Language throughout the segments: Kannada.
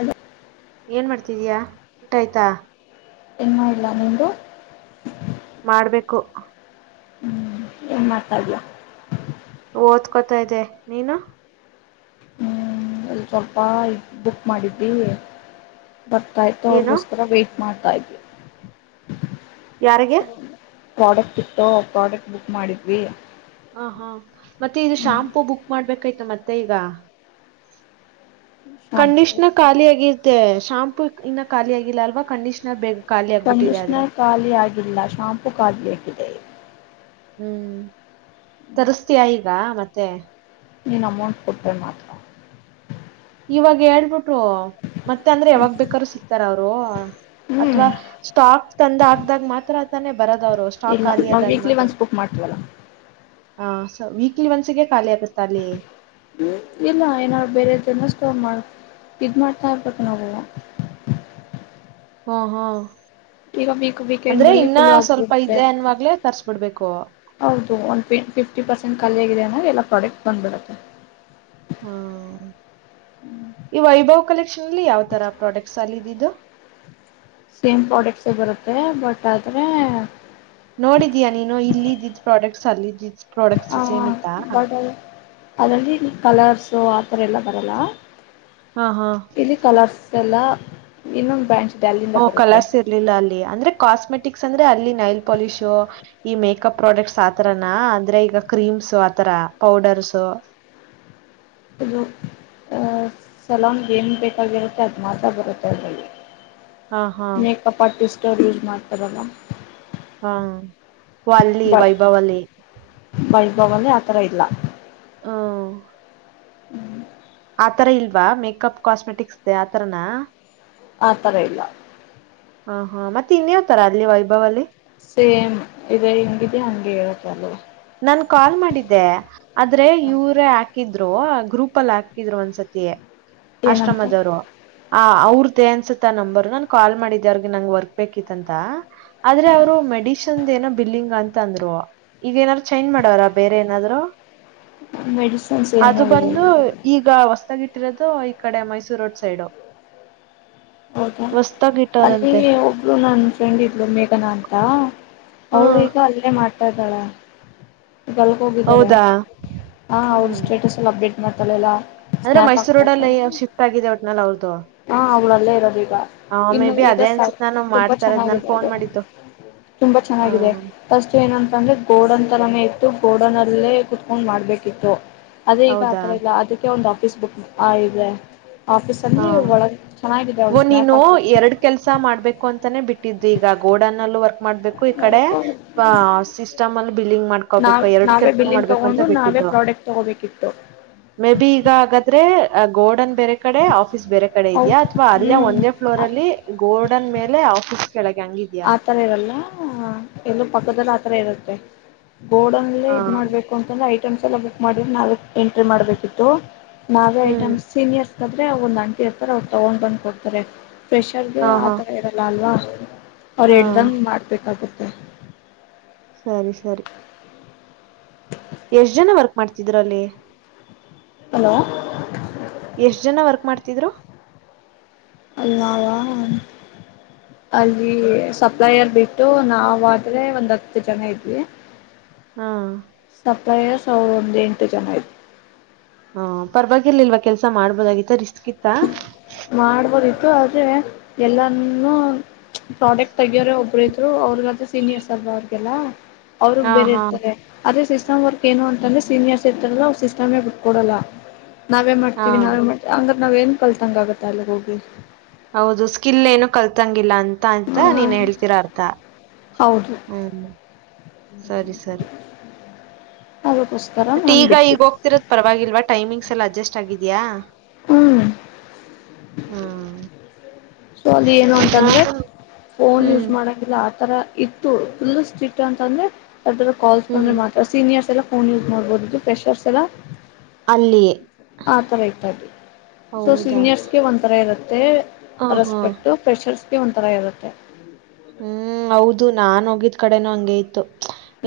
ಅದ ಏನ್ ಮಾಡ್ತಿದಿಯಾ ಊಟ ಆಯ್ತಾ ಏನ್ ಮಾಡಿಲ್ಲ ನಿಮ್ದು ಮಾಡ್ಬೇಕು ಏನು ಮಾಡ್ತೀಡಿಯ ಓದಕೊತ ಇದೆ ನೀನು ಹ್ಮ್ ಸ್ವಲ್ಪ ಬುಕ್ ಮಾಡಿದ್ವಿ ಬರ್ತಾಯತ ಏನು ಅವ್ರಗೋಸ್ಕರ ವೇ ಮಾಡ್ತಾ ಇದವಿ ಯಾರಿಗೆ ಪ್ರಾಡಕ್ಟ್ ಇತ್ತು ಪ್ರಾಡಕ್ಟ್ ಬುಕ್ ಮಾಡಿದ್ವಿ ಹ ಹಾ ಮತ್ತೆ ಇದು ಹ್ಮ್ ಶಾಂಪೂ ಬುಕ್ ಮಾಡ್ಬೇಕಾಯ್ತ ಮತ್ತೆ ಈಗ ಶಾಂಪೂ ಕಂಡೀಷ್ನರ್ ಖಾಲಿ ಆಗಿರ್ತೆ ಶಾಂಪು ಇನ್ನ ಖಾಲಿ ಆಗಿಲ್ಲ ಅಲ್ವಾ ಕಂಡೀಶ್ನರ್ ಬೇ ಕಂಡೀಷನರ್ ಖಾಲಿ ಆಗಿಲ್ಲ ಶಾಂಪು ಕಾಗಬೇಕಿದೆ ಹ್ಮ್ ತರಸ್ತೀಯ ಈಗ ಮತ್ತೆ ನೀನು ಅಮೌಂಟ್ ಕೊಟ್ಟೆ ಮಾತ್ರ ಇವಾಗ ಹೇಳ್ಬಿಟ್ಟು ಮತ್ತೆ ಅಂದ್ರೆ ಯಾವಾಗ ಬೇಕಾದ್ರು ಸಿಕ್ತಾರ ಅವರು ಅಥವಾ ಹ್ಮ್ ಸ್ಟಾಕ್ ತಂದ ಆಕ್ದಾಗ ಮಾತ್ರ ಆತಾನೆ ಬರದ ಅರು ಸ್ಟಾಕ್ ಇಲ್ಲ ಖಾಲಿ ನಾವು ಅದಾಗ ವೀಕ್ಲಿ ಮಾತ್ರ ಒನ್ಸ್ ಬುಕ್ ಮಾಡ್ತೀವಲ್ಲ ಹ ಸ ವೀಕ್ಲಿ ಒನ್ಸಿಗೆ ಖಾಲಿ ಆಗುತ್ತೆ ಅಲ್ಲಿ ಇಲ್ಲ ಏನಾದ ಬೇರೆ ಜನ ಸ್ಟೋರ್ ಮಾಡ ಇದ ಮಾಡ್ತಾ ಇರ್ಬೇಕು ನಾವು ಹ್ಮ ಹ್ಮ ಈಗ ವೀಕ್ ವೀಕೆಂಡ್ ಅಂದ್ರೆ ಅಲ್ಲಿ ಇನ್ನ ಫುಲ್ ಸ್ವಲ್ಪ ಆಗ್ಬಿಡುತ್ತೆ ಇದೆ ಅನ್ವಾಗ್ಲೇ ತರ್ಸ್ಬಿಡ್ ಹೌದು ಒಂದು ಫಿಫ್ಟಿ ಪರ್ಸೆಂಟ್ ಖಾಲಿಯಿದೆ ಅಂದರೆ ಎಲ್ಲ ಪ್ರಾಡಕ್ಟ್ ಬಂದ್ಬಿಡತ್ತೆ ಹ್ಮ ಈ ವೈಭವ್ ಕಲೆಕ್ಷಲಿ ಯಾವತರ ಪ್ರಾಡಕ್ಟ್ಸ್ ಅಲ್ಲಿದ್ದಿದ್ದು ಸೇಮ್ ಪ್ರಾಡಕ್ಟ್ಸ್ ಬರುತ್ತೆ ಬಟ್ ಆದ್ರೆ ನೋಡಿದೀಯಾ ನೀನು ಇಲ್ಲಿದ್ದಿದ್ ಪ್ರಾಡಕ್ಟ್ಸ್ ಅಲ್ಲಿದ್ದಿದ್ದ್ ಪ್ರಾಡಕ್ಟ್ಸ್ ಸೇಮ್ ಇತ್ತಾ ಬಟ್ ಅದರಲ್ಲಿ ಕಲರ್ಸು ಆ ಥರ ಎಲ್ಲ ಬರಲ್ಲ ಹಾ ಹಾ. ಇಲ್ಲಿ ಕಲರ್ಸ್ ಇಲ್ಲ ಇನ್ನೊಂದು ಬ್ಯಾಂಚ್ ಹಓ ಕಲರ್ಸ್ ಇರ್ಲಿಲ್ಲ ಅಲ್ಲಿ ಅಂದ್ರೆ ಕಾಸ್ಮೆಟಕ್ ಅಂದ್ರೆ ಅಲ್ಲಿ ನೈಲ್ ಪಾಲಿಶ್ ಈ ಮೇಕಪ್ ಪ್ರಾಡಕ್ಟ್ಸ್ ಆತರ ಅಂದ್ರೆ ಈಗ ಕ್ರೀಮ್ಸ್ ಆತರ ಪೌಡರ್ಸ್ ಇದು ಸಲನ್ಗೆ ಏನು ಬೇಕಾಗಿರುತ್ತೆ ಅದು ಮಾತ್ರ ಬರುತ್ತೆ ಅದರಲ್ಲಿ ಹಾ ಹಾ ಮೇಕಪ್ ಆರ್ಟಿಸ್ಟ ಯೂಸ್ ಮಾಡ್ತಾರಲ್ಲ ಹಾ ವಲ್ಲಿ ವೈಭವಲಿ ವೈಭವನೇ ಆಥರ ಇಲ್ಲ ಹ ಹ್ಮ್ ಆತರ ಇಲ್ವಾ ಮೇಕಪ್ ಕಾಸ್ಮೆಟಿಕ್ಸ್ ಆತರನಾ ಆಥರ ಇಲ್ಲ ಹ ಹಾ ಮತ್ತೆ ಇನ್ಯಾವತಾರ ಅಲ್ಲಿ ವೈಭವಲ್ಲಿ ಸೇಮ್ ಇ ಹಿಂಗಿದೆ ಹಂಗೆ ಹೇಳತ್ತಲ್ ನನ್ ಕಾಲ್ ಮಾಡಿದ್ದೆ ಆದ್ರೆ ಇವರ ಹಾಕಿದ್ದೆ ಗ್ರೂಪ್ ಅಲ್ಲಿ ಹಾಕಿದ್ರು ಒಂದ್ಸತಿ ಏನಂತ ಆಶ್ರಮದವರು ಆ ಅವ್ರ್ದೇ ಅನ್ಸುತ್ತ ನಂಬರ್ ನಾನ ಕಾಲ್ ಮಾಡಿದ್ದ ಅವ್ರಗ ನಂ ವರ್ಕ್ ಬೇಕಿತ್ತ ಅಂತ ಆದ್ರೆ ಅವರು ಮೇಡಿಷನ್ ಏನೋ ಬಿಲ್ಲಿಂಗ್ ಅಂತ ಅಂದ್ರು ಈಗ ಏನಾದ್ರು ಚೈಂಜ್ ಮಾಡವಾರ ಬೇರೆ ಏನಾದ್ರು ಮೆಡಿಸಿನ್ಸ್ ಏನು ಅದು ಬಂದು ಈಗ ಹೊಸದಗಿಟ್ಟ ಇಟ್ಟಿರೋದು ಈ ಕಡೆ ಮೈಸೂರು ರೋಡ್ ಸೈಡು ಹೌದಾ ಅಲ್ಲಿ ಹೊಸ್ತಾಗಿಟ್ಟವ್ರಂತೆ ಒಬ್ರು ನನ್ನ ಫ್ರೆಂಡ್ ಇದ್ರು ಮೇಘನಾ ಅಂತ ಅವಳು ಹ್ಮ್ ಈಗ ಅಲ್ಲೇ ಮಾಡ್ತಾ ಇದ್ದಾಳ ಈಗಲ್ಗೆ ಹೋಗಿದ್ದಾರೆ ಹೌದಾ ಹ ಅವ್ರ ಹ್ಮ್ ಸ್ಟೇಟಸ್ ಎಲ್ಲ ಅಪ್ಡೇಟ್ ಮಾಡ್ತಳ ಎಲ್ಲ ಅಂದ್ರೆ ಸ್ನ್ಯಾಪ್ ಹಾಕ್ತಾ ಮೈಸೂರಡಲ್ಲಿ ಇರ್ತಾಳೆ ಶಿಫ್ಟ್ ಆಗಿದೆ ಒಟ್ನಲ್ಲಿ ಅವ್ರ್ದು ಹಾ ಅವಳಲ್ಲೇ ಇರೋದ ಈಗ ಮೇ ಇನ್ನು ಬಿ ಈಗ ಅದೇ ಅನ್ಸುತ್ ನಾನು ತುಂಬಾ ಮಾಡ್ತಾ ಇರೋದ್ ನಾನ್ ಚೆನ್ನಾಗಿದೆ ಫೋನ್ ಅದು ಮಾಡಿದ್ದು ತುಂಬಾ ಚೆನ್ನಾಗಿದೆ ಹ್ಮ್. ಫಸ್ಟ್ ಏನಂತಂದ್ರೆ ಗೋಡನ್ ರೇ ಇತ್ತು ಗೋಡನಲ್ಲೇ ಕುೂತ್ಕೊಂಡ್ ಮಾಡ್ಬೇಕಿತ್ತು ಅದೇ ಈಗ ಹೌದಾ? ಆಥರ ಇಲ್ಲ ಅದಕ್ಕೆ ಒಂದು ಪೇಸ್ ಬುಕ್ ಆಯ ಹಾ. ಆಫೀಸಲ್ಲಿ ಓ ನೀನು ಎರಡ್ ಕೆಲ್ಸ ಮಾಡ್ಬೇಕು ಅಂತಾನೆ ಬಿಟ್ಟಿದ್ ಈಗ ಗೋಡನ್ ಅಲ್ಲೂ ವರ್ಕ್ ಮಾಡ್ಬೇಕು ಈ ಕಡೆ ಸಿಸ್ಟಮ್ ಅಲ್ಲಿ ಬಿಲಿಂಗ್ ಮಾಡ್ ಹಕೋಬೇಕ ನಾವ್ ಎರಡು ನಾವೇ ಕೆಲ್ಸನ ಬಿಲ್ಲಿಂಗ್ ಮಾಡ್ಬೇಕು ಅಂತ ತಗೊಂಡು ನಾವೇ ಬಿಟ್ಟಿದ್ದ್ವ ಪ್ರಾಡಕ್ಟ್ ತಗೋಬೇಕಿತ್ತು ಮೇ ಬಿ ಈಗ ಹಾಗಾದ್ರೆ ಗೋ ಕಡೆ ಆಫೀಸ್ ಬೇರೆ ಕಡೆ ಹೌ ಇದೆಯಾ ಅಥವಾ ಅಲ್ಲೇ ಹ್ಮ್ ಒಂದೇ ಫ್ಲೋರ್ ಅಲ್ಲಿ ಗೋರ್ಡನ್ ಮೇಲೆ ಆಫೀಸ್ ಕೆಳಗೆ ಹಂಗಿದ್ಯಾ? ಆತರ ಇರಲ್ಲ ಎಲ್ಲ ಪಕ್ಕದದಲ್ಲಿ ಆತರ ಇರುತ್ತೆ ಬೋರ್ಡ್ಲ್ಲಿ ಹಾ. ಇದದು ಮಾಡ್ಬೇಕು ಅಂತಂದ್ರೆ ಐಟಮ್ಸ್ ಎಲ್ಲ ಬುಕ್ ಮಾಡಿದ್ರೆ ನಾವ ಎಂಟ್ರಿ ಮಾಡ್ಬೇಕಿತ್ತು ನಾವೇ ಹ್ಮ್. ಐಟಮ್ ಸೀನಿಯರ್ಸ್ ಆದಾದ್ರೆ ಒಂದ ಅಂಟಿ ಇರ್ತಾರೆ ಅವ್ರು ತಗೊಂಡ್ ಬಂದ್ ಕೊಡ್ತಾರೆ ಫ್ರೆಷರ್ಗೆ ಹಾ, ಆ ಹಾ. ಥರ ಇರೋಲ್ಲ ಅಲ್ವಾ ಅವ್ರು ಹಾ. ಎ ಹೇಳ್ದಂಗೆ ಮಾಡ್ಬೇಕಾಗುತ್ತೆ ಸರಿ ಸರಿ ಎಷ್ಟ್ ಜನ ವರ್ಕ್ ಮಾಡ್ತಿದ್ದೀರಾ ಅಲ್ಲಿ ಹಲೋ ಎಷ್ಟ್ ಜನ ವರ್ಕ್ ಮಾಡ್ತಿದ್ರು ಅಲ್ಲ ಅಲ್ಲಿ ಸಪ್ಲೈರ್ ಬಿಟ್ಟು ನಾವ ಆದ್ರೆ ಒಂದ್ ಹತ್ತು ಜನ ಇದ್ವಿ ಹಾ ಪ್ರಯಸ ಅವ ಒಂದ ಎಂಟು ಜನ ಇದ್ರು ಹಾ ಪರವಾಗಿರ್ಲಿಲ್ವಾ ಕೆಲ್ಸ ಮಾಡ್ಬೋದಾಗಿತ್ತ ರಿಸ್ಕ್ ಇತ್ತ ರಿಸ್ಕು ಅದೇ ಎಲ್ಲಾನು ಪ್ರಾಡಕ್ಟ್ ತೆಗಿಯೋರೆ ಒಬ್ರು ಇದ್ರು ಅವ್ರಗಂತ ಸೀನಿಯರ್ಸ್ ಅಲ್ವಾ ಅವ್ರಿಗೆಲ್ಲ ಅವ್ರಗ್ ಹಾ, ಬೇರೆ ಹಾ. ಇರ್ತಾರೆ ಅದೇ ಸಿಸ್ಟಮ್ ವರ್ಕ್ ಏನು ಅ ಂದೆ ಸೀನಿಯರ್ಸ್ ಸಿಸ್ಟಮ್ೇ ಬಿಟ್ಕೊಡಲ್ಲ ನಾವೇ ಹಾ ಮಾಡ್ತೀವಿ ನಾವೇ ಮಾಡ್ವಿ್ರ ನಾವೇನು ಕಲ್ತಂಗ ಆಗುತ್ತೆ ಅಲ್ಲಿ ಹೋಗಿ ಹೌದು ಸ್ಕಿಲ್ ಏನು ಕಲ್ತಂಗಿಲ್ಲ ಅಂತ ಅಂತ ಹ ನೀನ್ ಹೇಳ್ತಿೀರ ಅರ್ಥ ಹೌದು ಹೂ ಸರಿ ಸರಿ ಅದಕ್ಕೋಸ್ಕರ ಬಟ್ ನಾನು ಈಗ ಈಗ ಬಿಟ್ಬಿಟ್ಟು ಹೋಗ್ತಿರೋದ ಪರವಾಗಿಲ್ವಾ ಟೈಮಿಂಗ್ಸ್ ಎಲ್ಲಾ ಅಡ್ಜಸ್ಟ್ ಆಗಿದ್ಯಾಾ ಹೂ ಹೂ ಸೊ ಅಲ್ಲಿ ಏನು ಅಂತಂದ್ರೆ ಫೋನ್ ಯೂಸ್ ಹ್ಮ್ ಮಾಡಂಗಿಲ್ಲ ಆ ತರ ಇತ್ತು ಫುಲ್ ಸ್ಟಿಟ್ ಅಂತ ಅಂದ್ರೆರ ಕಾಲ್ಸ್ಕಂದ್ರೆ ಹ್ಮ್ ಮಾತ್ರ ಸೀನಿಯರ್ಸ್ ಎಲ್ಲ ಫೋನ್ ಯೂಸ್ ಮಾಡ್ಬೋದುದು ಪ್ರೆಷರ್ಸ್ ಎಲ್ಲ ಅಲ್ಲಿ ಆ ತರ ತಲಿ ಸೊ ಹೌದಾ ಸೀನಿಯರ್ಸ್ಗೆ ಒಂಥರ ಇರುತ್ತೆ ಹ ಹಾ ರೆಸ್ಪೆಕ್ಟ್ ಪ್ರೆಷರ್ಸ್ ಬಿ ಒಂಥರ ಇರುತ್ತೆ ಹೂ ಹೌದು ನಾನ್ ಹೋಗಿದ್ ಕಡೆನೂ ಹಂಗ ಇತ್ತು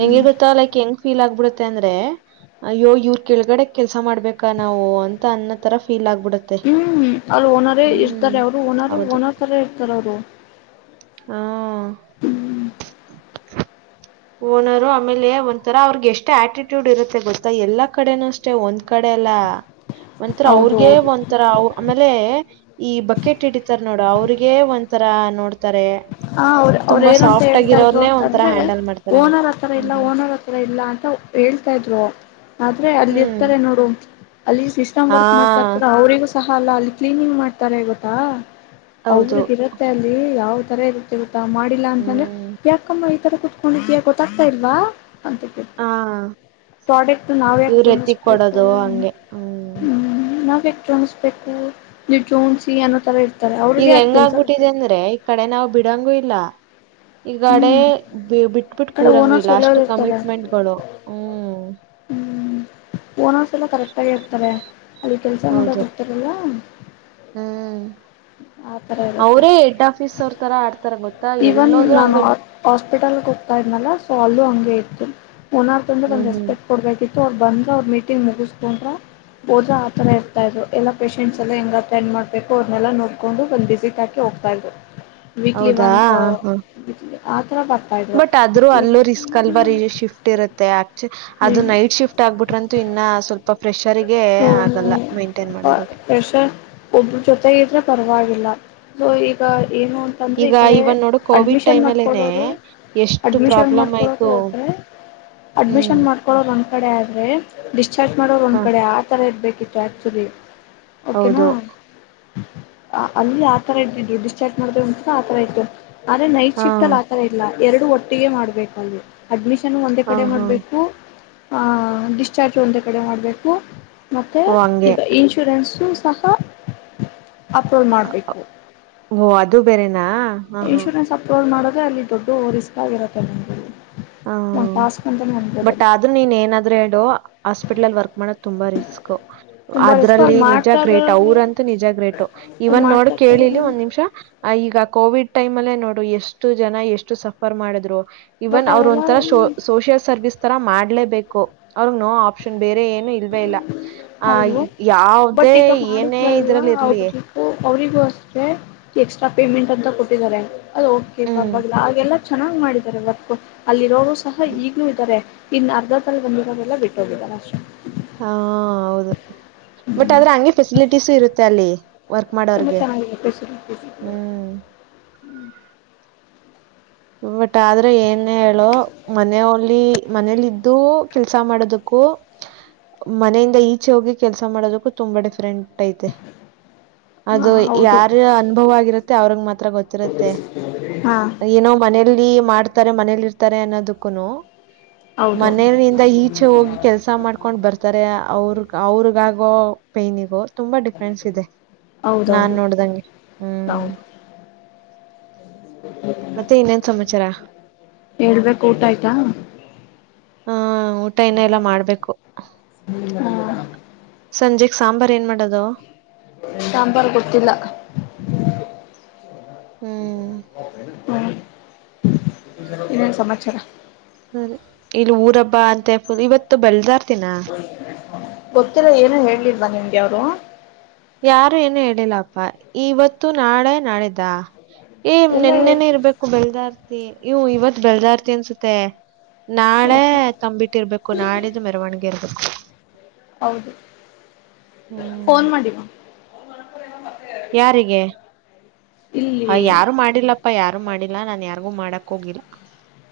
ಹೆಂಗಿ ಗೊತ್ತಾ ಲೈಕ್ ಹೆಂಗ್ ಫೀಲ್ ಆಗ್ಬಿಡುತ್ತ ಅಂದ್ರೆಯ್ಯೋ ಇವ್ರ ಕೆಳಗಡೆ ಕೆಲ್ಸ ಮಾಡ್ಬೇಕಾ ನಾವು ಅಂತ ಅನ್ನ ತರ ಫೀಲ್ ಆಗ್ ಹೂ ಅವ್ರು ಓನರೇ ಇರ್ತಾರೆ ಅವ್ರು ಓನರ ಹೌದು ಓನರ್ ತರ ಇರ್ತಾರ ಅವ್ರು ಹಾ ಓನರ ಆಮೇಲೆ ಒಂಥರ ಅವ್ರಗೆ ಎಷ್ಟು ಆಟಿಟ್ಯೂಡ್ ಇರುತ್ತೆ ಗೊತ್ತಾ ಎಲ್ಲಾ ಕಡೆನೂ ಅಷ್ಟೆ ಒಂದ್ ಕಡೆ ಎಲ್ಲ ಒಂಥರ ಹೌದು ಅವ್ರಗ ಹೌದು ಒಂಥರ ಆಮೇಲೆ ಈ ಬಕೆಟ್ ಇಡಿತಾರ ನೋಡು ಅವ್ರಿಗೆ ಒ ಒ ತರ ನೋಡ್ತಾರೆ ಹ ಅವ್ರ ಅವ್ರ ತುಂಬಾ ಏನಂತ ಸಾಫ್ಟ್ ಹೇಳ್ತಾ ಇದ್ರು ಆಗಿರೋರ್ನ್ನೇ ಒಥರ ಅಂತಂದ್ರೆ ಹ್ಯಾಂಡಲ್ ಮಾಡ್ತಾರೆ ಹಂಗ ಓನರ್ ಹತ್ರರ ಇಲ್ಲ ಹ್ಮ್ ಓನರ್ ಹತ್ರರ ಇಲ್ಲ ಅಂತ ಹೇಳ್ತಾ ಇದ್ರು ಆದ್ರೆ ಅಲ್ಲಿ ಹ್ಮ್ ಇರ್ತಾರೆ ನೋಡು ಅಲ್ಲಿ ಸಿಸ್ಟಮ್ ಹಾ ವರ್ಕ್ ಮಾಡ್ತಾ ಇರ್ತಾರೆ ಅವ್ರರಿಗೂ ಸಹ ಅಲ್ಲ ಅಲ್ಲಿ ಕ್ಲೀನಿಂಗ್ ಮಾಡ್ತಾರೆ ಗೊತ್ತಾ ಹೌದು ಅವ್ರಿಗೆ ಇರುತ್ತೆ ಅಲ್ಲಿ ಯಾವ್ ತರ ಇರುತ್ತೆ ಮಾಡಿಲ್ಲಾ ಅಂತಂದ್ರೆ ಹ್ಮ್ ಯಾಕಮ್ಮ ಈತರ ಕುೂತ್ಕೊಂಡಿದ್ಯಾ ಗೊತ್ತಾಗ್ತಾ ಇಲ್ವಾ ಹಾ ಪ್ರಡಕ್ಟ್ ನಾವ ಇವ್ರ ಯಕತ ಎತ್ತಿಕ್ ಹೂ ಕೊಡೋದು ಹಂಗೆ ಹ್ಮ್ ನಾವ ಯ ೋಿಸಬೇಕು ನೀವು ಜೋನ್ಸಿ ಏನೋ ತರ ಇ ಈಗ ಹೆಂಗ ಆಗ್ಬಿಟ್ಟಿದೆ ಅಂದ್ರೆ ಈ ಕಡೆ ನಾವು ಬಿಡಂಗೂ ಇಲ್ಲ ಈಗಡೆ ಹ್ಮ್ ಬಿಟ್ ಆ ಬಿಿಟ್ಟ ಕಡೆ ಕೂರಂಗು ಓನರ್ಸ್ ಇಲ್ಲ ಒಳ್ಳೆಯವರು ಅಷ್ಟು ಇರ್ತಾರೆ ಕಮಿಟ್ಮೆಂಟ್ಗಳು ಹೂ ಹೂ ೋನಸ ಎಲ್ಲ ಕರೆಕ್ಟ್ ಆಗ ಇರ್ತಾರೆ ಅಲ್ಲಿ ಕೆಲ್ಸ ಮಾಡಕ್ ಇರ್ತಾರಲ್ಲ ಹೂ ಆ ಥರ ಇರುತ್ತೆ ಅವ್ರೇ ಹೆಡ್ ಆಫೀಸ್ ಅವ್ರ ತರ ಆಡ್ತಾರ ಗೊತ್ತಾ ಎಲ್ಲದ್ೂಂಗ ಹಾಸ್ಪಿಟಲ್ ಹೋಗ್ತಾ ಇದ್ನಲ್ಲ ಸೊ ಅಲ್ಲೂ ಹಂಗೆ ಇತ್ತು ನಾರ ಅಂದ್ರೆ ಹ್ಮ್ ಒಂದ್ ಹ್ಮ್. ರೆಸ್ಪೆಕ್ಟ್ ಕೊಡ್ಬೇಕಿತ್ತು ಅವ್ ಬಂದ್ರೆ ಅವ್ರ ಮೀಟಿಂಗ್ ಮುಗಿಸಕೊಂಡ್ರ ಹೋದಾ ಆ ತರ ಇರ್ತಾ ಇದ್ರು ಎಲ್ಲ ಪೇಶೆಂಟ್ಸ್ ಎಲ್ಲ ಹೆಂಗ ಅಟೆಂಡ್ ಮಾಡ್ಬೇಕು ಅವ್ರನ್ನೆಲ್ಲ ನೋಡ್ಕೊಂಡು ಒಂದ್ ಬಿಸಿಕ್ ಹಕಿ ಹೋಗ್ತಾ ಇದ್ರು ಹೌದಾ ಹಾ ಆ ಥರ ಬರ್ತಾಯಿದ್ರು ಬಟ್ ಆದ್ರೂ ಅಲ್ಲೂ ರಿಸ್ಕ್ ಅಲ್ ಬ ಇಲ್ಲಿ ಶಿಫ್ಟ್ ಇರುತ್ತೆ ಆ ಅದು ನೈಟ್ ಶಿಫ್ಟ್ ಆಗ್ಬಿಟ್ರಂತೂ ಇನ್ನ ಸ್ವಲ್ಪ ಪ್ರಫ್ರೆಷರ್ಗೆ ಸೊ ಆಗಲ್ಲ ಮೈಂಟೈನ್ ಮಾಡೋದಕ್ಕೆ ಒಬ್ಬ್ರ ಜೊತೆಗ ಇದ್ರೆ ಪರವಾಗಿಲ್ಲ ಸೊ ಈಗ ಏನು ಅಂತಂದ್ರೆ ಈ ಈಗ ಕಡೆ ಇವನ್ ನೋಡು ಕೋವಿಡ್ ಅಡ್ಮಿಷನ್ ಟೈಮ್ ಅಲ್ಲೇನೆ ಮಾಡಕೊಡೋದು ಎಷ್ಟು ಅಡ್ಮಿಷನ್ ಪ್ರಾಬ್ಲಮ್ ಮಾಡ್ಕೊಡೋರು ಆಯ್ತು ಹೋದ್ರೆ ಹ್ಮ್. ಅಡ್ಮಿಷನ್ ಮಾಡ್ಕೊಳೋದಂತ ಕಡೆ ಆದ್ರೆ ಡಿಸ್ಚಾರ್ಜ್ ಮಾಡೋದು ಒಂದ್ ಹ ಕಡೆ ಆ ತರ ಇರ್ಬೇಕಿತ್ತು ಆಕ್ಚುಲಿ ಹೌದು ಆ ಅಲ್ಲಿ ಆತರ ಇದ್ದಿದವಿ ಡಿಸ್ಚಾರ್ಜ್ ಮಾಡ್ದ ಒಸ ಆತರ ಇತ್ತುು ಆದ್ರೆ ನೈಟ್ ಹಾ ಶಿಫ್ಟ್ ಅಲ್ಲಿ ಆಥರ ಇಲ್ಲ ಎರಡು ಒಟ್ಟಿಗೆ ಮಾಡ್ಬೇಕು ಅಲ್ಲಿ ಅಡ್ಮಿಷನ್ ಒಂದೇ ಹಾ ಕಡೆ ಹಾ ಮಾಡಬೇಕು ಡಿಸ್ಚಾರ್ಜ್ ಒಂದೇ ಕಡೆ ಮಾಡಬೇಕು ಮತ್ತೆ ಓ ಹಂಗೆ ಈಗ ಇನ್ಶೂರೆನ್ಸು ಸಹ. ಅಪ್ರೋಲ್ ಮಾಡ್ಬೇಕು. ಓ ಅದು ಬೇರೆನಾ ಹಾ ಹಾ ಇನ್ಶೂರೆನ್ಸ್ ಅಪ್ರೋವಲ್ ಮಾಡಿದ್ರೆ ಅಲ್ಲಿ ದೊಡ್ಡ ರಿಸ್ಕ್ ಆಗಿರತ್ತೆಲ್ಲ ನಮಗೆ. ಹ ಬಟ್ ಆದ್ರೂ ನೀನ್ ಏನಾದ್ರೂ ಹೇಳು ಹಾಸ್ಪಿಟ್ಲಲ್ ವರ್ಕ್ ಮಾಡ ತುಂಬಾ ರಿಸ್ಕ್ ತುಂಬ ರಿಸ್ಕ್ ಅದ್ರಲ್ಲಿ ಅಲ್ಲಿ ನಿಜ ಮಾಡ್ತಾರ ಗ್ರೇಟ್ ಅವರಂತೂ ನಿಜ ಗ್ರೇಟ ಅಲ್ಲಿ ಇವನ್ ನೋಡು ಮಾಡ್ತಾ ಕೇಳಿ. ಇರ್ತಾರೆ ಕೇಳಿ ಒಂದ್ ನಿಮಿಷ ಈಗ. ಕೋವಿಡ್ ಟೈಮ್ ಅಲ್ಲೇ ನೋಡು ಎಷ್ಟು ಜನ ಎಷ್ಟು ಸಫರ್ ಮಾಡಿದ್ರು ಇವನ್ ಬಟ್ ಅವ ಒಂತರ ಅವೆಲ್ಲ ಸೋಷಿಯಲ್ ಸರ್ವಿಸ್ ತರ ಮಾಡ್ಲೇಬೇಕು ಅವ್ರಗ್ ನೋ ಆಪ್ಷನ್. ಬೇರೆ ಏನು ಇಲ್ವೇ ಇಲ್ಲ ಆ ಹೌದು ಬಟ್ ಯಾವ್ದೇ ಈಗ ಏನೇ ಮಾಡಿದ್ರಲ್ವಾ ಇದ್ರಲ್ಲಿ ಇರ್ಲಿೇ. ಅವ್ರಿಗೂ ಅವರಿಗೂ ಅಷ್ಟೇ ಎಕ್ಸ್ಟ್ರಾ ಪೇಮೆಂಟ್ ಅಂತ ಕೊಟ್ಟಿದ್ದಾರೆ ಅದು ಓಕೆ ಹ್ಮ್ ಪರ್ವಾಗಿಲ್ಲ ಆಗೆ ಚೆನ್ನಾಗ್ ಮಾಡಿದ್ದಾರೆ ವರ್ಕು ಅಲ್ಲಿರೋರು ಸಹ ಈಗ್ಲೂ ಇದ್ದಾರೆ. ಇನ್ ಅರ್ಧ ತರ ಬಂದಿರೋದೆಲ್ಲ ಬಿಟ್ಟು ಹೋಗಿದ್ದಾರೆ ಅಷ್ಟೇ. ಹಾ ಹೌದು ಬಟ್ ಆದ್ರೆ ಹಂಗೆ ಫೆಸಿಲಿಟೀಸು ಇರುತ್ತೆ ಅಲ್ಲಿ. ವರ್ಕ ತುಂಬ ಮಾಡೋರ್ಗೆ ಚೆನ್ನಾಗಿದೆ ಫೆಸಿಲಿಟೀಸ್ ಹ್ಮ ಬಟ್ ಆದ್ರೆ ಏನ್ ಹೇಳು ಮನ ನೇಲ್ಲಿ ಮನೇಲಿದ್ದು ಕೆಲ್ಸ ಮಾಡದಕ್ಕೂ. ಮನೆಯಿಂದ ಈಚೆ ಹೋಗಿ ಕೆಲ್ಸ ಮಾಡೋದಕ್ಕೂ ತುಂಬಾ ಡಿಫ್ರಂಟ್ ಐತೆ. ಅದು ಹಾಂ ಹೌದು ಯಾರ ಅನುಭವ ಆಗಿರುತ್ತೆ ಅವ್ರಂಗ ಮಾತ್ರ ಗೊತ್ತಿರತ್ತೇ. ಹಾ ಮಾಡ್ತಾರೆ ಮನೇಲಿ ಇರ್ತಾರೆ ಅನ್ನೋದಕ್ಕೂನು. ಹೌದು ಮನೆಯಿಂದ ಈಚೆ ಹೋಗಿ ಕೆಲ್ಸ ಮಾಡ್ಕೊಂಡ್ ಬರ್ತಾರೆ ಅವರು. ಅವ್ರಿಗಾಗೋ ಪೈನಿಗೋ. ತುಂಬಾ ಡಿಫ್ರೆನ್ಸ್ ಇದೆ ನಾನ್ ಹೌದೌದು ನೋಡ್ದಂಗೆ ಹ್ಮ್ ಹೌದು ಮತ್ತೆ ಇನ್ನೇನ್ ಸಮಾಚಾರ [inaudible] ಹೇಳ್ಬೇಕು ಊಟ ಆಯ್ತಾ. ಹ್ಮ ಊಟ ಇನ್ನ ಎಲ್ಲಾ ಮಾಡ್ಬೇಕು ಸಂಜೆ. ಸಾಂಬಾರಾರ್ ಏನ್ ಮಾಡೋದು. ಸಾಂಬಾರ ಗೊತ್ತಿಲ್ಲ. ಹ್ಮ್ ಹ್ಞ ಇನ್ನೇನು ಸಮಾಚಾರ. ಅ ಇಲ್ಲಿ ಊರ ಹಬ್ಬಾ ಅಂತೆ ಇವತ್ತು ಬೆಲ್ದಾರ್ತಿ ಗೊತ್ತಿಲ್ಲ ಏನ ಹೇಳಿಲ್ವಾ ನಿಮ್ಗೆ ಅವರು. ಯಾರು ಏನು ಹೇಳಿಲ್ಲಪ್ಪ ಇವತ್ತು ನಾಳೆ ನಾಡಿದ್ದ. ಏ ಎಲ್ಲ ಹೇಳ್ ನೆನ್ನೆನೆ ಇರ್ಬೇಕು ಬೆಲ್ದರ್ತಿ ಇವು ಇವತ್ ಬೆಲ್ಲರ್ತಿ ಅನ್ಸುತ್ತೆ. ನಾಳೆ ತಂಬಿಟ್ಟ ಇರ್ಬೇಕು ನಾಳಿದ್ದು ಮೆರವಣಿಗೆ ಇರ್ಬೇಕು. ಹೌದು ಹ್ಮ್ ಫೋನ್ ಮಾಡಿದ. ಯಾರಿಗೆ ಇಲ್ಲಿ ಯಾರು ಮಾಡಿಲ್ಲಪ್ಪ ಯಾರು ಮಾಡಿಲ್ಲಾ ನಾನ್ ಯಾರಿಗೂ ಮಾಡಕ್ ಹೋಗಿಲ್ಲ.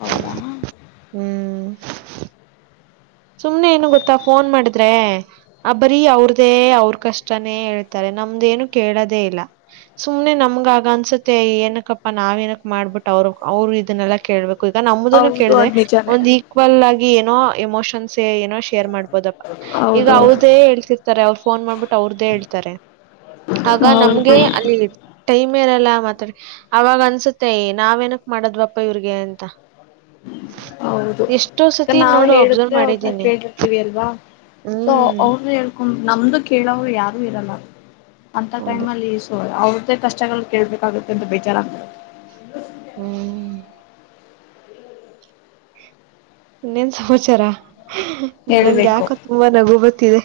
ಹೌದ ಹ್ಮ್ ಸುಮ್ನೆ ಏನು ಗೊತ್ತಾ ಫೋನ್ ಮಾಡಿದ್ರೆ ಆ ಬರೀ ಅವ್ರದೇ ಅವ್ರ ಕಷ್ಟನೇ ಹೇಳ್ತಾರೆ. ನಮ್ದೇನು ಕೇಳದೇ ಇಲ್ಲ. ಸುಮ್ನೆ ನಮ್ಗ ಆಗ ಅನ್ಸತ್ತೆ ಏನಕ್ಕಪ್ಪಾ ನಾವ ಏನಕ್ ಮಾಡ್ಬಿಟ್ಟ ಅವ್ರ ಅವರು ಇದನ್ನೆಲ್ಲಾ ಕೇಳ್ಬೇಕು. ಈಗ ನಮ್ಮುದನ್ನು ಹೌದು ಕೇಳಿದ್ರೆ ಅದ್ ನಿಜಾನೇ ಒಂದ್ ಈಕ್ವಲ್ ಆಗಿ ಏನೋ ಎಮೋಷನ್ಸ್ ಏನೋ ಶೇರ್ ಮಾಡ್ತ ಹಬದಪ್ಪಾ ಈಗ ಹೌದೌದು ಅವ್ರದೇ ಹೇಳ್ತಿರ್ತಾರೆ ಅವ್ರ ಫೋನ್ ಮಾಡ್ಬಿಟ್ಟು ಅವ್ರ್ದೇ ಹೇಳ್ತಾರೆ. ಆಗ ಹೌದು ನಮ್ಗೆ ಅಲ್ಲಿ ಟೈಮ್. [unintelligible] ಮಾತಾಡಿ ಅವಾಗ ಅನ್ಸುತ್ತೆ ನಾವೇನಕ್ ಮಾಡದ್ವಪ್ಪ ಇವ್ರಿಗೆ ಅಂತ. ಹೌದು ಎಷ್ಟೋ ಸತಿ ನಾವ್ ನೋಡು ಅಬ್ಸರ್ವ್ ಹೇಳಿದ್ರೆ ಮಾಡಿದ್ ಅವ್ರನ್ನ ಕೇಳಿರ್ತೀವಿ ಅಲ್ವಾ ಸೊ ಅವರು ಹೇಳ್ಕೊಂಡ ನಮ್ದು ಕೇಳೋವ್ರು ಯಾರು ಇರಲ್ಲ. ಅಂತ ಟೈಮ್ ಹೌದು ಅಲ್ಲಿ ಸೋ ಅವ್ರ್ದೇ ಕಷ್ಟಗಳು ಕೇಳ್ಬೇಕಾಗುತ್ತೆ ಅಂತ ಬೇಜಾರಂತ. ಹ್ಮ್ ಇನ್ನೇನ್ ಸಮಾಚಾರ ನಂಗ್ಯ ಹೇಳ್ಬೇಕು ಯಾಕೋ ತುಂಬಾ ನಗು ಬತ್ತಿದೆ.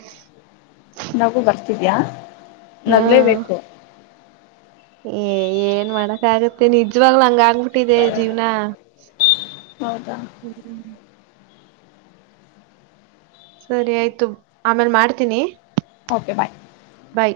ನಗು ಬರ್ತಿದ್ಯಾ ಹಾ ನಗ್ಲೇಬೇಕು. ಏ ಏನ್ ಮಾಡಕ್ ಆಗುತ್ತೆ ನಿಜ್ವಾಗ್ಲು ಅಂಗ - ಊಟಿದೆ ಜೀವ್ನ ಹೌದಾ ಹ್ಮ ಸರಿ ಆಯ್ತು ಆಮೇಲ್ ಮಾಡ್ತೀನಿ. Okay bye I